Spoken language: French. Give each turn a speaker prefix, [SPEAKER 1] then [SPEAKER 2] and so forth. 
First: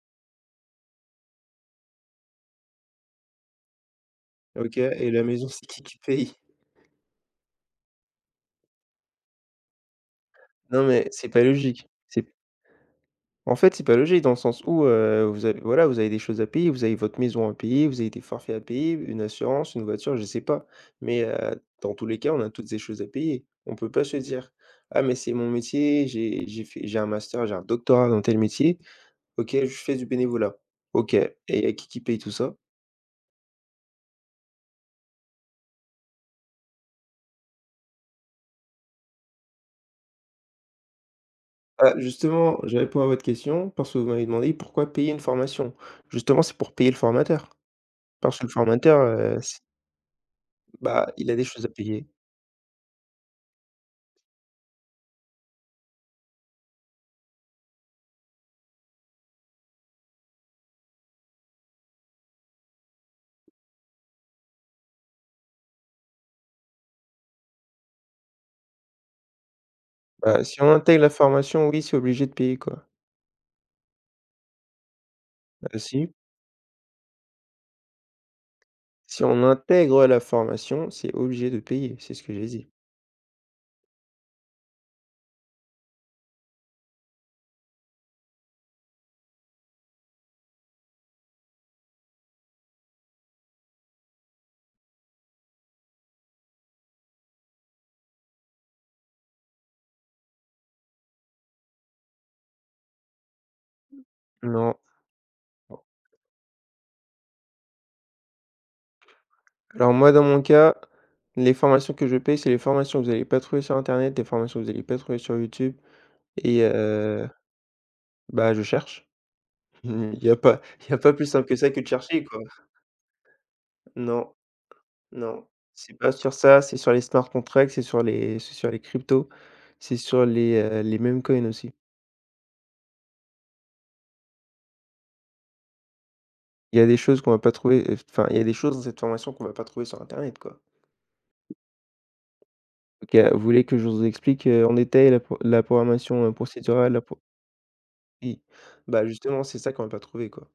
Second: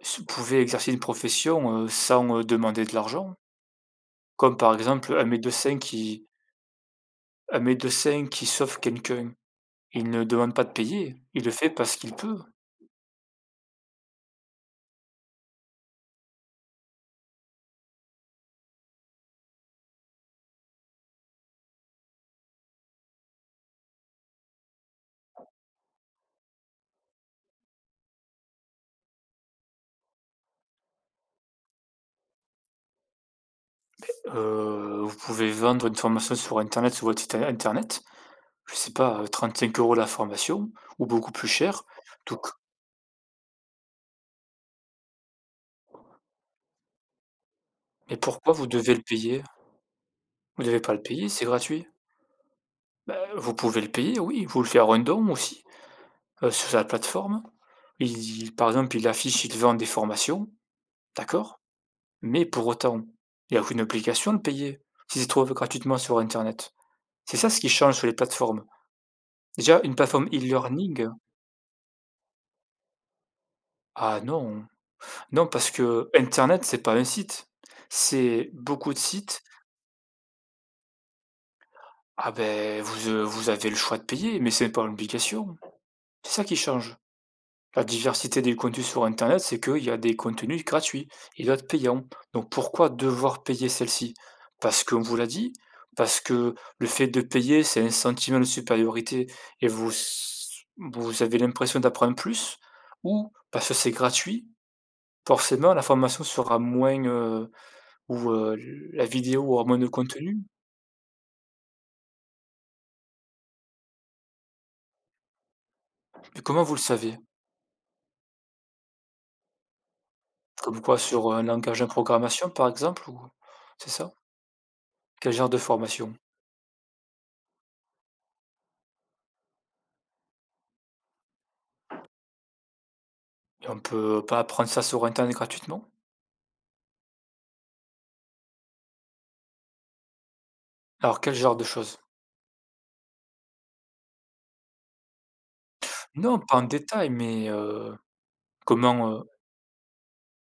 [SPEAKER 1] S pouvais exercer une profession, heu, sans, heu, demander de l'argent comme par
[SPEAKER 2] OK, et
[SPEAKER 1] exemple
[SPEAKER 2] la
[SPEAKER 1] un
[SPEAKER 2] maison, c'est
[SPEAKER 1] médecin
[SPEAKER 2] qui qui
[SPEAKER 1] qui
[SPEAKER 2] paye?
[SPEAKER 1] un médecin qui sauve quelqu'un, il ne demande pas de
[SPEAKER 2] Non mais,
[SPEAKER 1] payer,
[SPEAKER 2] c'est pas
[SPEAKER 1] il le fait
[SPEAKER 2] logique.
[SPEAKER 1] parce qu'il
[SPEAKER 2] C'est
[SPEAKER 1] peut.
[SPEAKER 2] en fait, c'est pas logique dans le sens où, heu, vous avez voilà, vous avez des choses à payer. Vous avez votre maison à payer, vous avez des forfaits à payer, une assurance, une voiture, je sais pas. Mais, heu, dans tous les cas, on a tous ces choses à payer. On peut pas se dire: «Ah mais c'est mon métier, j'ai j'ai fait j'ai un master, j'ai un doctorat dans tel métier. OK, je fais du bénévolat.» OK et il y a qui, qui paye tout ça?
[SPEAKER 1] Heu, vous pouvez vendre une formation sur internet sur votre site in internet, je sais pas, heu, 35€ la formation ou beaucoup plus cher
[SPEAKER 2] Bah
[SPEAKER 1] donc
[SPEAKER 2] justement! Je répond à votre question, parce que vous m'avez demandé pourquoi payer une formation. Justement, c'est pour payer le formateur
[SPEAKER 1] Et
[SPEAKER 2] parce que le
[SPEAKER 1] pourquoi vous devez
[SPEAKER 2] formateur,
[SPEAKER 1] le
[SPEAKER 2] heu,
[SPEAKER 1] payer?
[SPEAKER 2] s
[SPEAKER 1] Vous devez pas le
[SPEAKER 2] Bah,
[SPEAKER 1] payer,
[SPEAKER 2] il a des
[SPEAKER 1] c'est
[SPEAKER 2] choses à
[SPEAKER 1] gratuit.
[SPEAKER 2] payer.
[SPEAKER 1] Bah vous pouvez le payer, oui, vous le faire un don aussi, heu, sur la plateforme. Il par exemple il affiche, il vend des formations, d'accord. Mais pour autant, il y a aucune obligation de payer. Si ils se trouvent, heu, gratuitement sur internet. C'est ça, ce qui change sur les plateformes, déjà une plateforme
[SPEAKER 2] Bah, si on intègre la
[SPEAKER 1] e-learning
[SPEAKER 2] formation, oui, c'est obligé de payer, quoi.
[SPEAKER 1] Ah non! Non parce
[SPEAKER 2] Bah si!
[SPEAKER 1] qu'internet c'est pas un site, c'est beaucoup de
[SPEAKER 2] Si
[SPEAKER 1] sites.
[SPEAKER 2] on intègre, heu, la formation, c'est obligé de payer, c'est ce
[SPEAKER 1] Ah
[SPEAKER 2] que j'ai dit.
[SPEAKER 1] beh, vous heu, vous avez le choix de payer, mais c'est pas l'obligation. C'est ça qui change, la diversité des contenus sur internet, c'est qu'il y a des contenus gratuits et d'autres payant, donc pourquoi devoir payer celle-ci? Parce qu'on vous l'a dit? Parce que, le fait de payer c'est un sentiment de supériorité et vous s vous avez l'impression d'apprendre plus? Ou parce que c'est gratuit,
[SPEAKER 2] Non.
[SPEAKER 1] forcément
[SPEAKER 2] O
[SPEAKER 1] la formation sera moins, heu ou, heu, l la vidéo aura moins de
[SPEAKER 2] Alors moi dans
[SPEAKER 1] contenu?
[SPEAKER 2] mon cas, les formations que je paie, c'est les formations que vous allez pas trouver sur internet. Des formations que vous allez pas trouver sur YouTube
[SPEAKER 1] Mais
[SPEAKER 2] et
[SPEAKER 1] comment vous le savez?
[SPEAKER 2] heu, bah, je cherche. Il y a pas
[SPEAKER 1] Comme
[SPEAKER 2] il y a
[SPEAKER 1] quoi?
[SPEAKER 2] pas plus
[SPEAKER 1] Sur, heu, un
[SPEAKER 2] simple que ça,
[SPEAKER 1] langage
[SPEAKER 2] que
[SPEAKER 1] de
[SPEAKER 2] de chercher, quoi.
[SPEAKER 1] programmation par exemple ou c'est ça?
[SPEAKER 2] Non.
[SPEAKER 1] Quel
[SPEAKER 2] Non,
[SPEAKER 1] genre de
[SPEAKER 2] c'est pas
[SPEAKER 1] formation?
[SPEAKER 2] sur ça, c'est sur les smart contract, c'est sur les c'est sur les cryptos, c'est sur les, heu les meme-coins aussi.
[SPEAKER 1] Et on peut pas apprendre ça sur internet, gratuitement?
[SPEAKER 2] Il y a des choses qu'on va pas trouver et enfin, il y a des choses dans cette formation qu'on va pas trouver sur internet, quoi.
[SPEAKER 1] Alors, quel genre de chose?
[SPEAKER 2] OK, vous voulez que je vous explique, heu, en détail la pro la programmation, heu,
[SPEAKER 1] Non pas en
[SPEAKER 2] procédurale, la
[SPEAKER 1] détail
[SPEAKER 2] pro
[SPEAKER 1] mais heu
[SPEAKER 2] oui, bah,
[SPEAKER 1] comment, heu
[SPEAKER 2] justement, c'est ça qu'on va pas trouvé quoi.